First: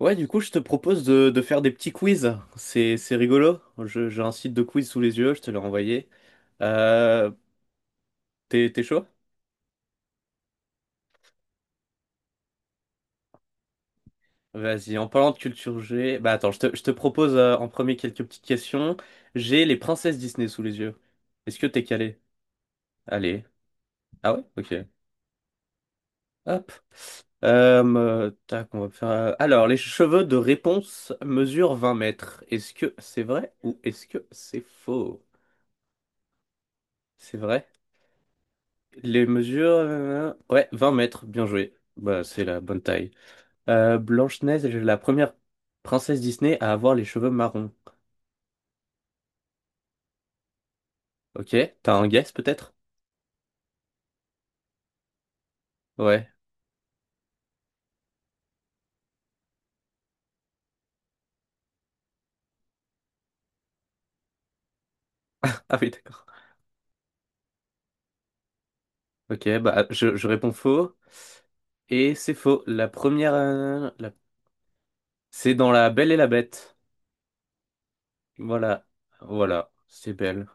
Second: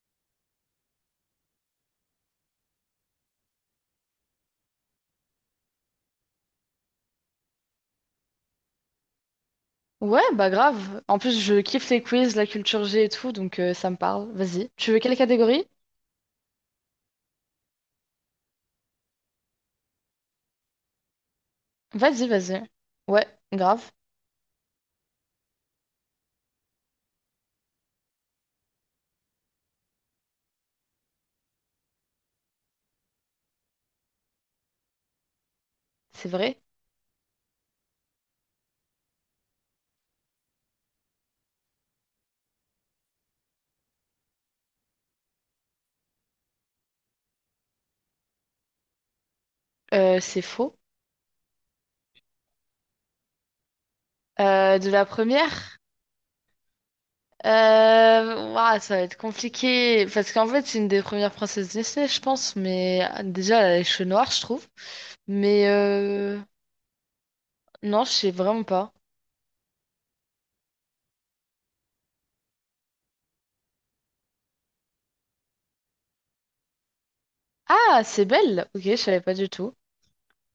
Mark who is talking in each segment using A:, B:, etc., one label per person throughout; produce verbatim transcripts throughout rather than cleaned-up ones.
A: Ouais, du coup, je te propose de, de faire des petits quiz. C'est, c'est rigolo. Je- j'ai un site de quiz sous les yeux, je te l'ai envoyé. Euh, t'es, t'es chaud?
B: Ouais, bah grave. En plus, je kiffe les quiz, la culture G et tout, donc euh, ça me parle. Vas-y. Tu
A: Vas-y,
B: veux
A: en
B: quelle
A: parlant de
B: catégorie?
A: culture G, bah attends, je te, je te propose euh, en premier quelques petites questions. J'ai les princesses Disney sous les yeux. Est-ce que t'es calé?
B: Vas-y, vas-y. Ouais,
A: Allez.
B: grave.
A: Ah ouais? Ok. Hop. Euh, tac, on va faire, euh, alors, les cheveux de réponse mesurent vingt mètres. Est-ce que c'est vrai ou est-ce que c'est faux?
B: C'est vrai.
A: C'est vrai? Les mesures, euh, ouais, vingt mètres, bien joué. Bah, c'est la bonne taille. Euh, Blanche-Neige est la première princesse Disney à avoir les cheveux marrons.
B: Euh, c'est faux.
A: Ok, t'as un guess peut-être?
B: Euh, de la première?
A: Ouais.
B: Euh... ouah, ça va être compliqué. Parce qu'en fait, c'est une des premières princesses Disney, je pense. Mais ah, déjà, elle a les cheveux noirs, je trouve. Mais
A: Ah oui, d'accord.
B: euh... non, je sais vraiment pas.
A: Ok, bah je, je réponds faux. Et c'est faux. La première, euh, la- c'est dans La Belle et la Bête.
B: Ah, c'est Belle. Ok,
A: Voilà,
B: je savais pas du
A: voilà,
B: tout.
A: c'est belle.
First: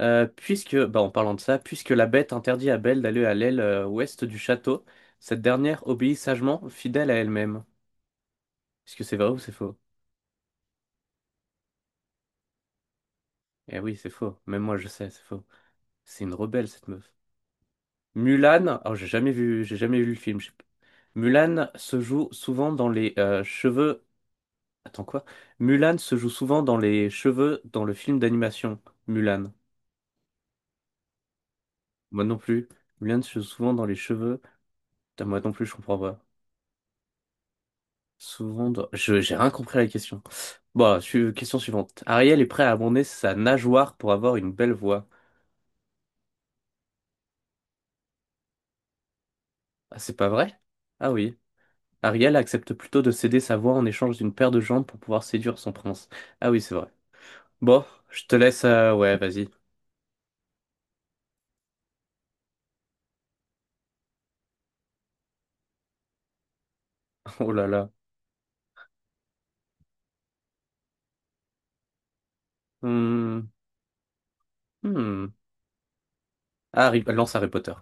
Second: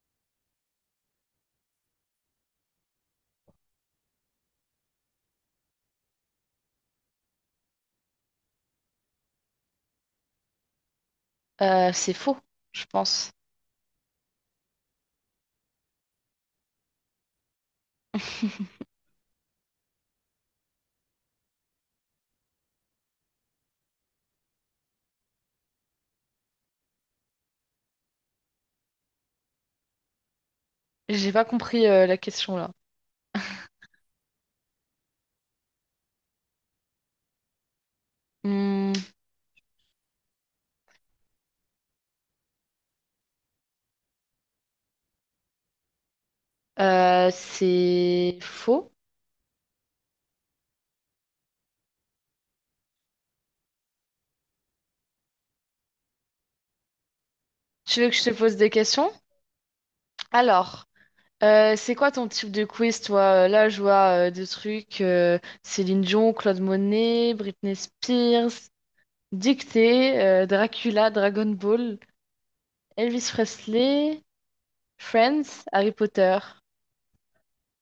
A: Euh, puisque, bah, en parlant de ça, puisque la Bête interdit à Belle d'aller à l'aile euh, ouest du château, cette dernière obéit sagement, fidèle à elle-même. Est-ce que c'est vrai ou c'est faux?
B: Euh, c'est faux, je pense.
A: Eh oui, c'est faux. Même moi, je sais, c'est faux. C'est une rebelle, cette meuf. Mulan, oh, j'ai jamais vu, j'ai jamais vu le film. Je Mulan se joue souvent dans les euh, cheveux. Attends quoi? Mulan se joue souvent dans les cheveux dans le film d'animation. Mulan.
B: J'ai pas compris euh, la
A: Moi non
B: question
A: plus.
B: là.
A: Mulan se joue souvent dans les cheveux. Putain, moi non plus, je comprends pas. Souvent dans...
B: Hmm,
A: Je, j'ai rien compris à la question. Bon, su- question suivante. Ariel est prêt à abandonner sa nageoire pour avoir une belle voix.
B: Euh, c'est faux.
A: Ah, c'est pas vrai? Ah oui. Ariel accepte plutôt de céder sa voix en échange d'une paire de jambes pour pouvoir séduire son prince. Ah oui, c'est vrai. Bon,
B: Tu veux que je
A: je
B: te
A: te
B: pose
A: laisse.
B: des
A: euh,
B: questions?
A: ouais, vas-y.
B: Alors, euh, c'est quoi ton type de quiz, toi? Euh, Là, je vois euh, des trucs euh, Céline Dion, Claude Monet,
A: Oh là
B: Britney
A: là.
B: Spears, Dictée, euh, Dracula, Dragon Ball, Elvis
A: Hmm,
B: Presley,
A: hmm.
B: Friends, Harry Potter.
A: Ah, Harry- lance Harry Potter.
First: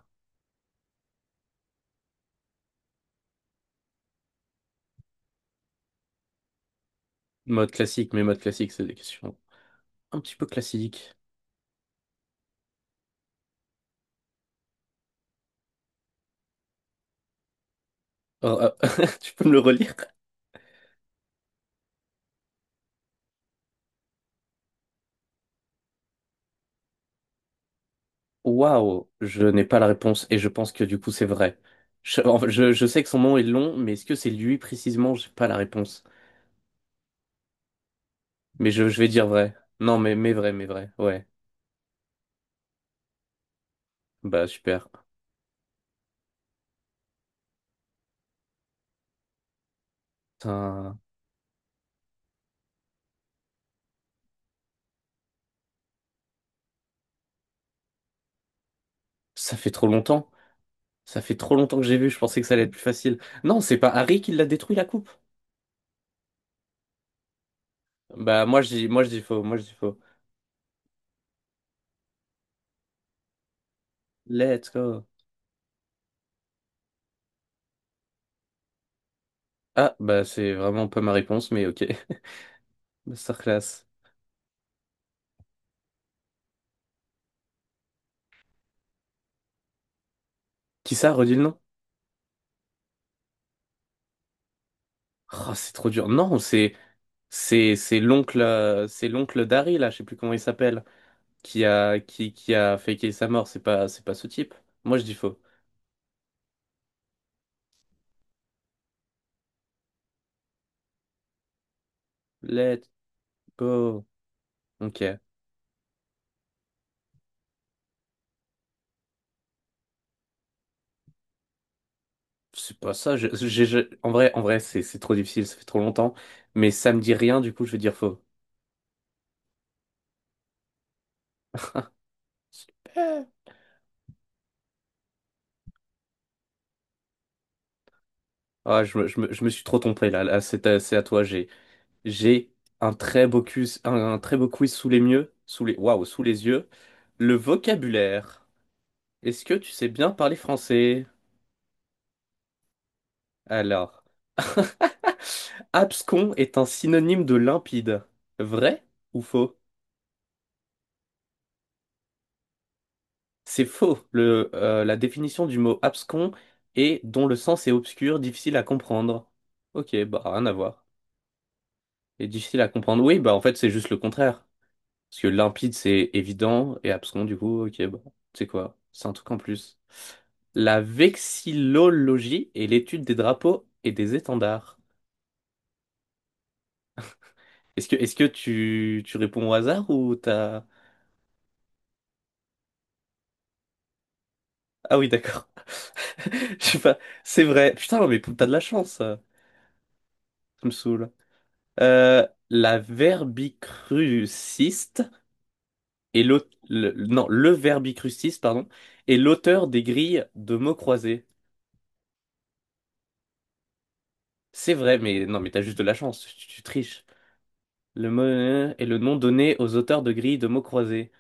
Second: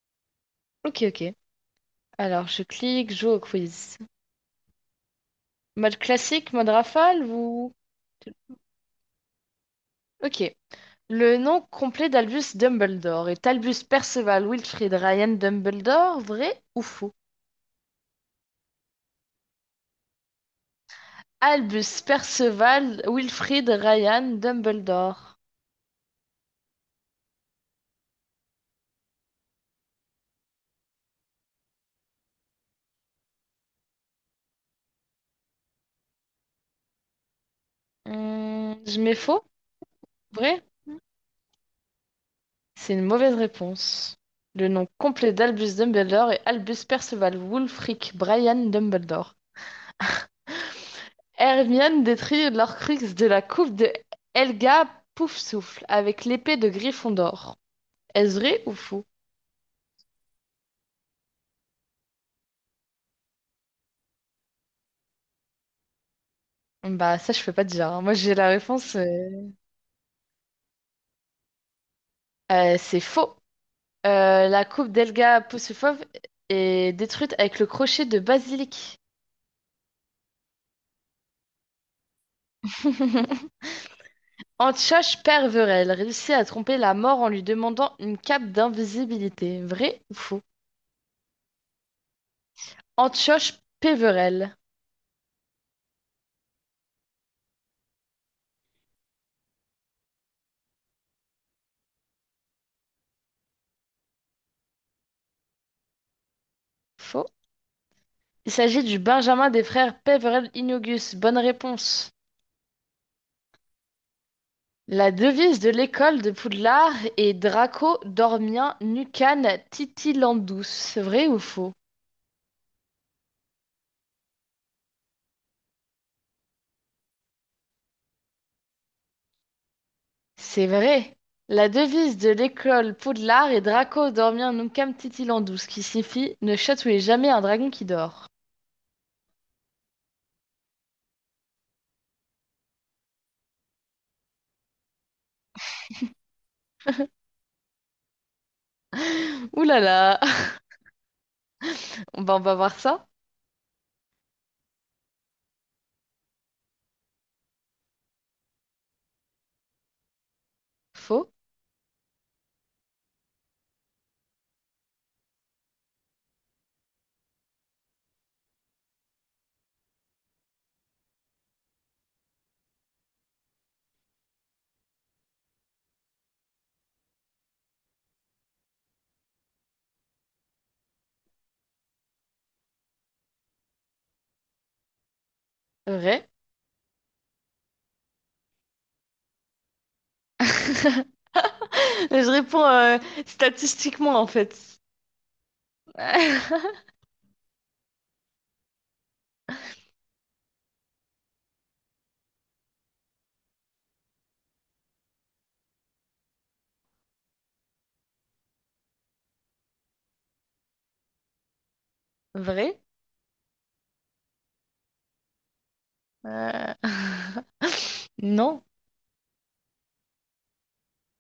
B: Ok, ok. Alors, je clique, joue au quiz. Mode classique, mode rafale
A: Mode
B: ou...
A: classique, mais mode classique, c'est des questions un petit peu
B: Ok.
A: classiques.
B: Le nom complet d'Albus Dumbledore est Albus Perceval Wilfrid Ryan Dumbledore, vrai ou faux?
A: Oh, ah, tu peux me le relire?
B: Albus Perceval Wilfrid Ryan Dumbledore.
A: Waouh, je n'ai pas la réponse et je pense que du coup c'est vrai. Je, en fait, je, je sais que son nom est long, mais est-ce que c'est lui précisément? J'ai pas la réponse. Mais
B: Hmm,
A: je, je
B: je
A: vais
B: mets
A: dire
B: faux,
A: vrai. Non, mais, mais vrai,
B: vrai?
A: mais vrai. Ouais.
B: C'est une mauvaise réponse.
A: Bah
B: Le
A: super.
B: nom complet d'Albus Dumbledore est Albus Perceval Wulfric Brian Dumbledore.
A: Putain,
B: Hermione détruit l'Orcrux de la coupe de Helga Poufsouffle avec l'épée de Gryffondor. Est-ce vrai ou faux?
A: ça fait trop longtemps. Ça fait trop longtemps que j'ai vu, je pensais que ça allait être plus facile. Non, c'est pas Harry qui l'a détruit la coupe.
B: Bah ça je peux pas te dire, hein. Moi j'ai
A: Bah
B: la
A: moi je dis
B: réponse.
A: moi
B: euh,
A: je dis faux, moi je dis faux.
B: Euh, c'est faux. Euh, la
A: Let's
B: coupe
A: go.
B: d'Elga Poussufov est détruite avec le crochet de basilic.
A: Ah bah c'est vraiment pas ma réponse mais OK. Masterclass.
B: Antioche Perverel réussit à tromper la mort en lui demandant une cape d'invisibilité. Vrai ou faux?
A: Qui ça, redis le nom?
B: Antioche Peverel.
A: Oh, c'est trop dur. Non, c'est c'est c'est l'oncle euh, c'est l'oncle d'Harry là, je sais plus comment il s'appelle, qui a qui qui a faké sa mort, c'est pas c'est pas ce type. Moi je dis faux.
B: Faux. Il s'agit du Benjamin des frères Peverel Innogus. Bonne réponse.
A: Let's go.
B: La
A: OK.
B: devise de l'école de Poudlard est Draco Dormien Nucan Titilandus. Vrai ou faux?
A: C'est pas ça, je- j'ai- j'ai- en vrai en vrai c'est c'est trop difficile, ça fait trop longtemps, mais ça me dit rien du coup, je vais dire faux.
B: C'est vrai. La devise de l'école
A: Super.
B: Poudlard est Draco dormir nunquam titilandus, ce qui signifie ne chatouillez jamais un dragon qui dort.
A: Ah, je me, je me- je me suis trop trompé là. Là, c'est à, c'est à toi. J'ai, j'ai un très beau quiz, un, un très beau quiz sous les mieux, sous les, waouh, sous les yeux. Le vocabulaire. Est-ce que
B: Ouh
A: tu
B: là
A: sais bien
B: là.
A: parler français?
B: Bah, on va voir ça.
A: Alors, abscon est un synonyme de limpide. Vrai ou faux?
B: Faux,
A: C'est faux. Le, euh, la définition du mot abscon est dont le sens est obscur, difficile à comprendre. Ok, bah rien à voir. Et difficile à comprendre. Oui, bah en fait c'est juste le contraire. Parce que limpide, c'est évident, et abscon, du coup, ok, bon, tu sais quoi, c'est un truc en plus. La vexillologie est l'étude des drapeaux et des étendards.
B: vrai.
A: Est-ce que, est-ce que tu, tu réponds au hasard ou t'as...
B: Je réponds euh, statistiquement en fait.
A: Ah oui, d'accord. Je sais pas, c'est vrai. Putain, mais t'as de la chance, ça me saoule. Euh, la verbicruciste et l'auteur, non, le verbicruciste, pardon, est l'auteur des grilles de mots croisés.
B: Vrai?
A: C'est vrai, mais non, mais t'as juste de la chance, tu, tu triches.
B: Euh,
A: Le mot
B: Non.
A: euh, est le nom donné aux auteurs de grilles de mots croisés.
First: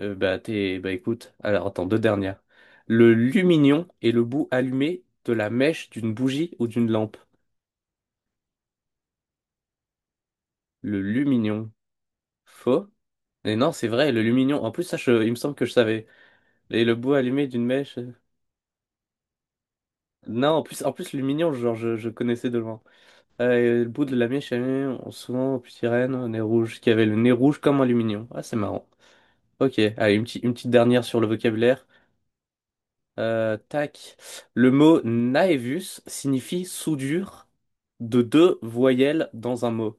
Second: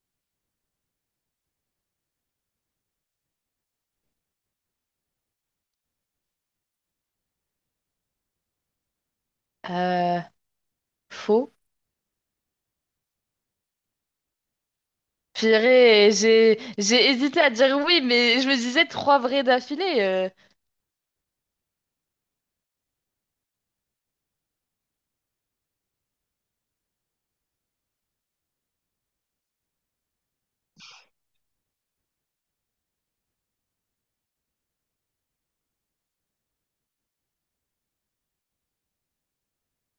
A: Euh, bah, t'es, bah, écoute, alors attends, deux dernières. Le lumignon est le bout allumé de la mèche d'une bougie ou d'une lampe.
B: Euh,
A: Le
B: Faux.
A: lumignon. Faux? Mais non, c'est vrai, le lumignon. En plus, ça, je- il me semble que je savais.
B: Purée, j'ai
A: Et le
B: j'ai
A: bout
B: hésité
A: allumé
B: à
A: d'une
B: dire
A: mèche.
B: oui,
A: euh,
B: mais je me disais trois vrais d'affilée. euh,
A: Non, en plus, en plus, lumignon, genre, je, je connaissais de loin. Euh, et le bout de la mèche allumée, on- souvent, aux petites reines, au nez rouge, qui avait le nez rouge comme un lumignon. Ah, c'est marrant. Ok, allez, une petite, une petite dernière sur le vocabulaire. Euh, tac. Le mot naevus signifie soudure de deux voyelles dans un mot.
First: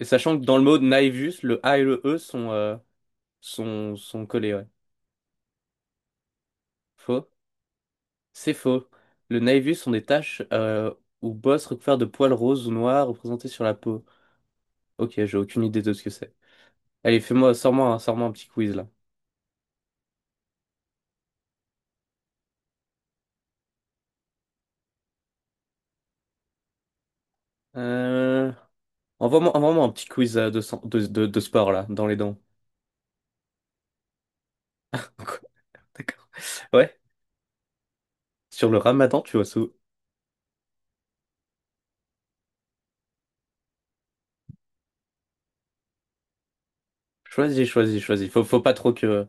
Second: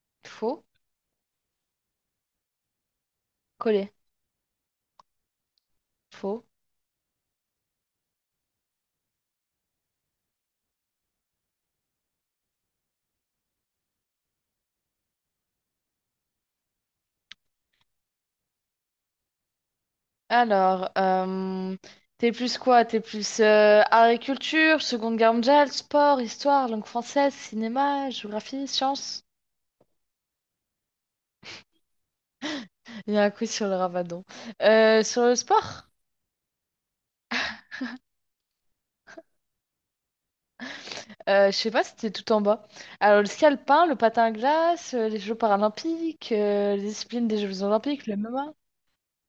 A: Et sachant que dans le
B: Faux.
A: mot naevus, le A et le E sont, euh,
B: Collé.
A: sont, sont collés, ouais.
B: Faux.
A: Faux? C'est faux. Le naevus sont des taches euh, ou bosses recouvertes de poils roses ou noirs représentées sur la peau. Ok, j'ai aucune idée de ce que c'est. Allez, fais-moi, sors-moi, un- sors-moi un petit quiz là.
B: Alors, euh, t'es plus quoi? T'es plus euh, art et culture, Seconde Guerre mondiale, sport, histoire, langue française, cinéma,
A: Euh...
B: géographie, sciences.
A: Envoie-moi, envoie-moi un petit quiz euh, de, sang- de, de, de sport là, dans les dents.
B: Il y a un quiz sur le ramadan. Euh, sur le sport,
A: D'accord. Ouais, sur le ramadan, tu vois, ça.
B: euh, je sais pas, c'était tout en bas. Alors, le ski alpin, le patin à glace, euh, les Jeux paralympiques, euh, les disciplines des Jeux
A: Choisis, choisis,
B: olympiques, le
A: choisis. Faut,
B: M M A.
A: faut pas trop que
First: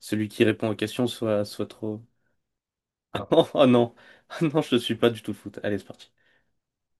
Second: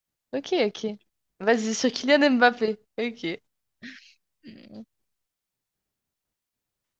A: celui qui
B: Ok,
A: répond aux
B: ok.
A: questions soit, soit
B: Vas-y, sur
A: trop.
B: Kylian Mbappé. Ok.
A: Oh oh non, non, je suis pas du tout foot. Allez, c'est parti.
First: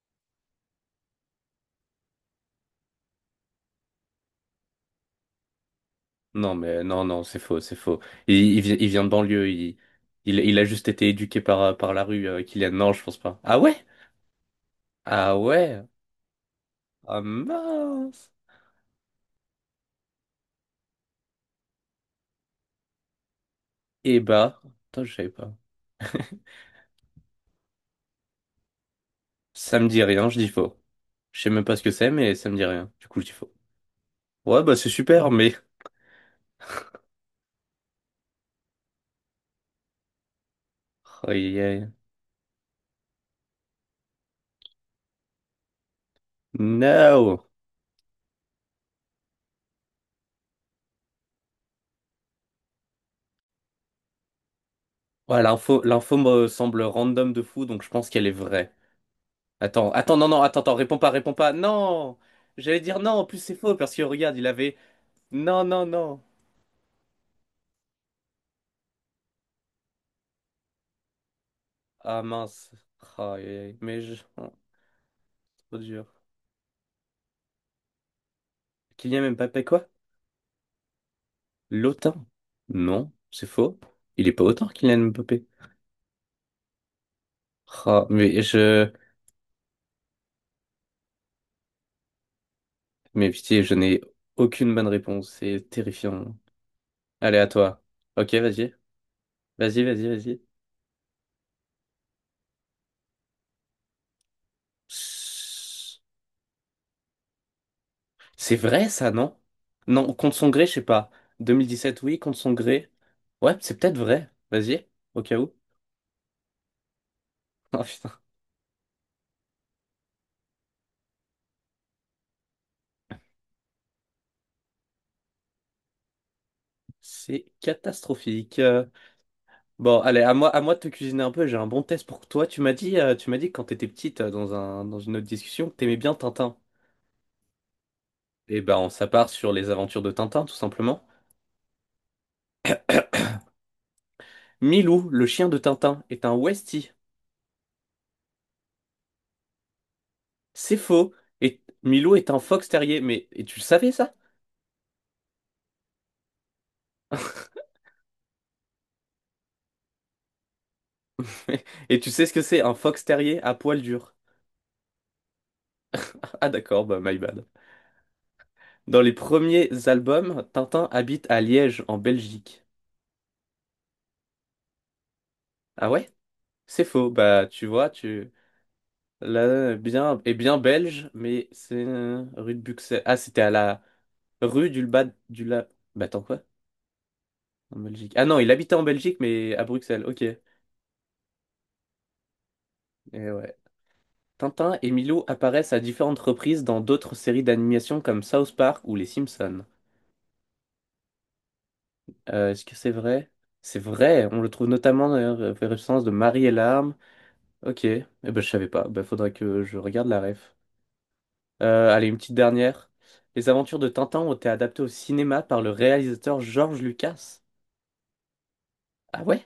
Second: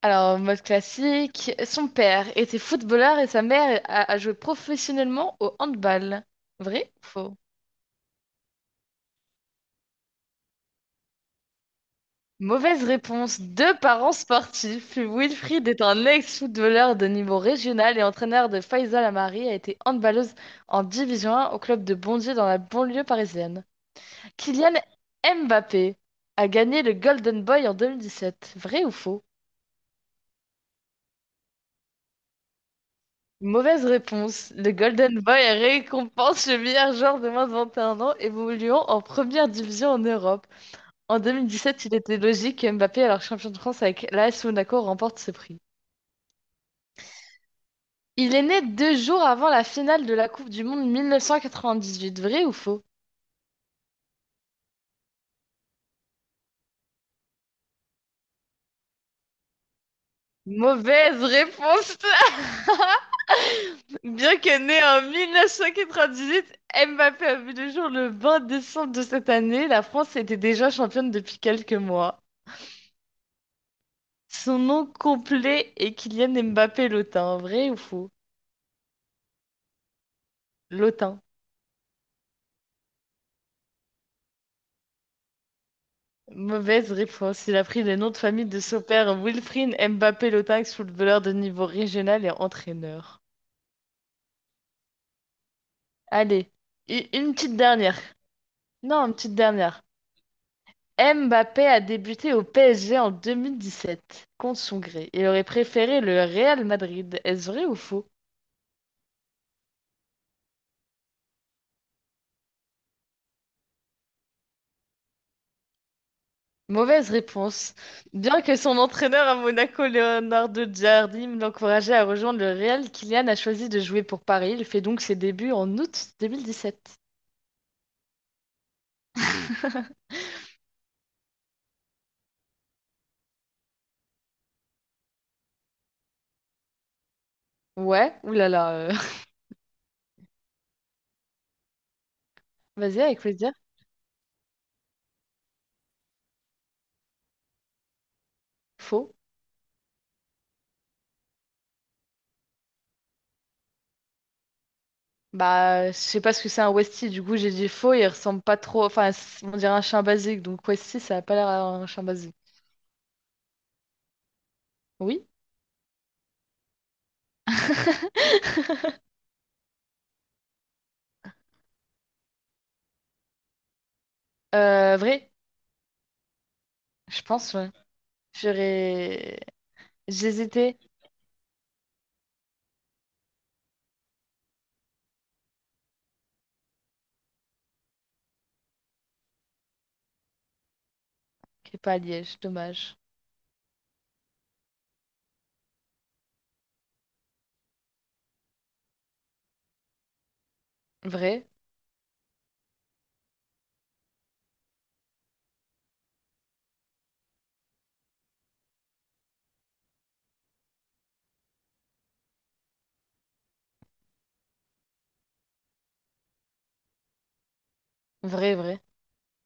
B: Alors, en mode classique, son père était footballeur et sa mère a, a joué professionnellement au handball.
A: Non, mais
B: Vrai ou
A: non, non,
B: faux?
A: c'est faux, c'est faux. Il, il, vi- il vient de banlieue. Il, il, il a juste été éduqué par, par la rue, euh, Kylian.
B: Mauvaise
A: Non, je pense pas.
B: réponse.
A: Ah
B: Deux
A: ouais?
B: parents sportifs.
A: Ah
B: Wilfried est
A: ouais?
B: un ex-footballeur de
A: Ah
B: niveau régional et
A: mince.
B: entraîneur de Faisal Amari a été handballeuse en Division un au club de Bondy dans la banlieue parisienne.
A: Eh bah,
B: Kylian
A: putain, je savais pas.
B: Mbappé a gagné le Golden Boy en deux mille dix-sept. Vrai ou faux?
A: Ça me dit rien, je dis faux. Je sais même pas ce que c'est, mais ça me dit rien. Du coup, je dis faux.
B: Mauvaise réponse.
A: Ouais,
B: Le
A: bah c'est
B: Golden
A: super,
B: Boy
A: mais.
B: récompense le meilleur joueur de moins de vingt et un ans évoluant en première division en Europe. En
A: Aïe,
B: deux mille dix-sept,
A: aïe.
B: il était logique que Mbappé, alors champion de France avec l'A S Monaco, remporte ce prix.
A: No!
B: Il est né deux jours avant la finale de la Coupe du Monde mille neuf cent quatre-vingt-dix-huit. Vrai ou faux?
A: Ouais, l'info, l'info me semble random de fou, donc je pense qu'elle est vraie. Attends, attends, non, non, attends, attends, réponds pas,
B: Mauvaise
A: réponds pas.
B: réponse!
A: Non! J'allais dire non, en plus c'est faux, parce que regarde,
B: Bien
A: il
B: que
A: avait.
B: né en
A: Non, non, non.
B: mille neuf cent quatre-vingt-dix-huit, Mbappé a vu le jour le vingt décembre de cette année, la France était déjà championne depuis quelques mois.
A: Ah mince. Ah, aïe, aïe, aïe. mais je... oh,
B: Son nom complet
A: trop
B: est
A: dur.
B: Kylian Mbappé Lotin. Vrai ou faux?
A: Kylian Mbappé, quoi?
B: Lotin.
A: L'OTAN? Non, c'est faux. Il est pas autant, Kylian Mbappé.
B: Mauvaise réponse. Il a pris le
A: Ah,
B: nom de
A: mais
B: famille de son
A: je...
B: père Wilfried Mbappé Lotin, ex-footballeur de niveau régional et entraîneur.
A: mais pitié, je n'ai aucune bonne réponse, c'est terrifiant.
B: Allez, u- une
A: Allez, à
B: petite
A: toi.
B: dernière.
A: Ok, vas-y.
B: Non, une petite dernière.
A: Vas-y, vas-y, vas-y.
B: Mbappé a débuté au P S G en deux mille dix-sept, contre son gré. Il aurait préféré le Real Madrid. Est-ce vrai ou faux?
A: C'est vrai, ça, non? Non, contre son gré, je sais pas. deux mille dix-sept, oui, contre son gré. Ouais, c'est peut-être vrai. Vas-y, au cas où.
B: Mauvaise réponse.
A: Oh putain,
B: Bien que son entraîneur à Monaco, Leonardo Giardini, l'encourageait à rejoindre le Real, Kylian a choisi de jouer pour Paris. Il fait donc ses débuts en août deux mille dix-sept.
A: c'est catastrophique. Euh, Bon, allez, à moi, à moi de te cuisiner un peu. J'ai un bon test pour toi. Tu m'as dit, euh, tu m'as dit que quand t'étais petite, euh, dans un, dans une autre discussion, que t'aimais bien Tintin.
B: Ouais,
A: Eh
B: oulala.
A: ben, on
B: euh.
A: s'appart sur les aventures de Tintin, tout simplement.
B: Vas-y, avec plaisir.
A: Milou, le chien de Tintin, est un Westie.
B: Faux.
A: C'est faux. Et Milou est un fox terrier. Mais et tu le savais, ça?
B: Bah, je sais pas ce que c'est un Westie, du coup j'ai dit faux, il ressemble pas trop. Enfin, c- on dirait un chien basique, donc Westie ça a pas l'air d'un
A: Et
B: chien
A: tu sais ce
B: basique.
A: que c'est un fox terrier à poil dur?
B: Oui.
A: Ah d'accord, bah my bad. Dans les premiers albums, Tintin habite à Liège, en Belgique.
B: Euh, vrai,
A: Ah ouais? C'est faux.
B: je
A: Bah
B: pense,
A: tu
B: ouais.
A: vois, tu
B: J'aurais.
A: là bien et bien
B: J'hésitais.
A: belge, mais c'est euh, rue de Buxelles. Ah c'était à la rue du bas du la. Bah attends quoi? En Belgique. Ah non, il habitait en Belgique, mais à Bruxelles. Ok. Et
B: Qui est pas à Liège, dommage.
A: ouais. Tintin et Milou apparaissent à différentes reprises dans d'autres séries d'animation comme South Park ou Les Simpsons.
B: Vrai,
A: Euh, est-ce que c'est vrai? C'est vrai, on le trouve notamment dans la référence de Marie et l'arme. Ok, eh ben, je savais pas, ben, faudrait que je regarde la ref. Euh, allez, une petite dernière. Les aventures de Tintin ont été adaptées au cinéma par le réalisateur George Lucas.
B: vrai, vrai.
A: Ah ouais?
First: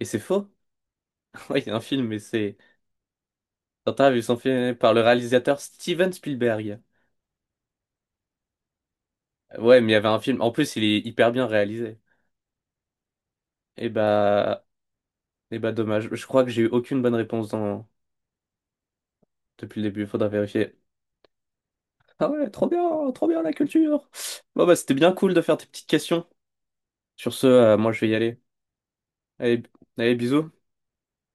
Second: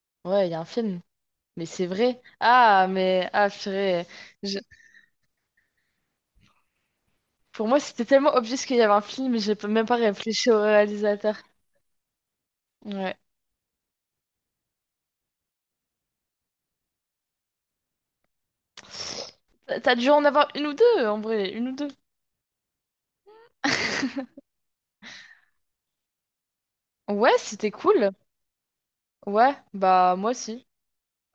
A: Et c'est
B: Ouais,
A: faux?
B: il y a un film,
A: Oui,
B: mais
A: il y a un
B: c'est
A: film, mais
B: vrai.
A: c'est...
B: Ah, mais ah,
A: Tintin
B: purée.
A: a vu son
B: Je-
A: film par le réalisateur Steven Spielberg.
B: Pour moi, c'était tellement obvious qu'il y avait un film, mais j'ai
A: Euh,
B: pas-
A: Ouais,
B: même
A: mais il y
B: pas
A: avait un film.
B: réfléchi
A: En
B: au
A: plus, il est hyper
B: réalisateur.
A: bien réalisé.
B: Ouais.
A: Et bah... et bah, dommage. Je crois que j'ai eu aucune bonne réponse dans...
B: T'as
A: depuis le
B: t'as
A: début,
B: dû en
A: faudra
B: avoir une ou
A: vérifier.
B: deux, en vrai, une ou deux.
A: Ah ouais, trop bien, trop bien la culture. Bon bah c'était bien cool de faire tes petites questions. Sur
B: Ouais,
A: ce,
B: c'était
A: euh, moi je vais
B: cool.
A: y aller.
B: Ouais,
A: Allez, allez,
B: bah moi
A: bisous.
B: aussi.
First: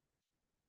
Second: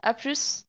B: À plus.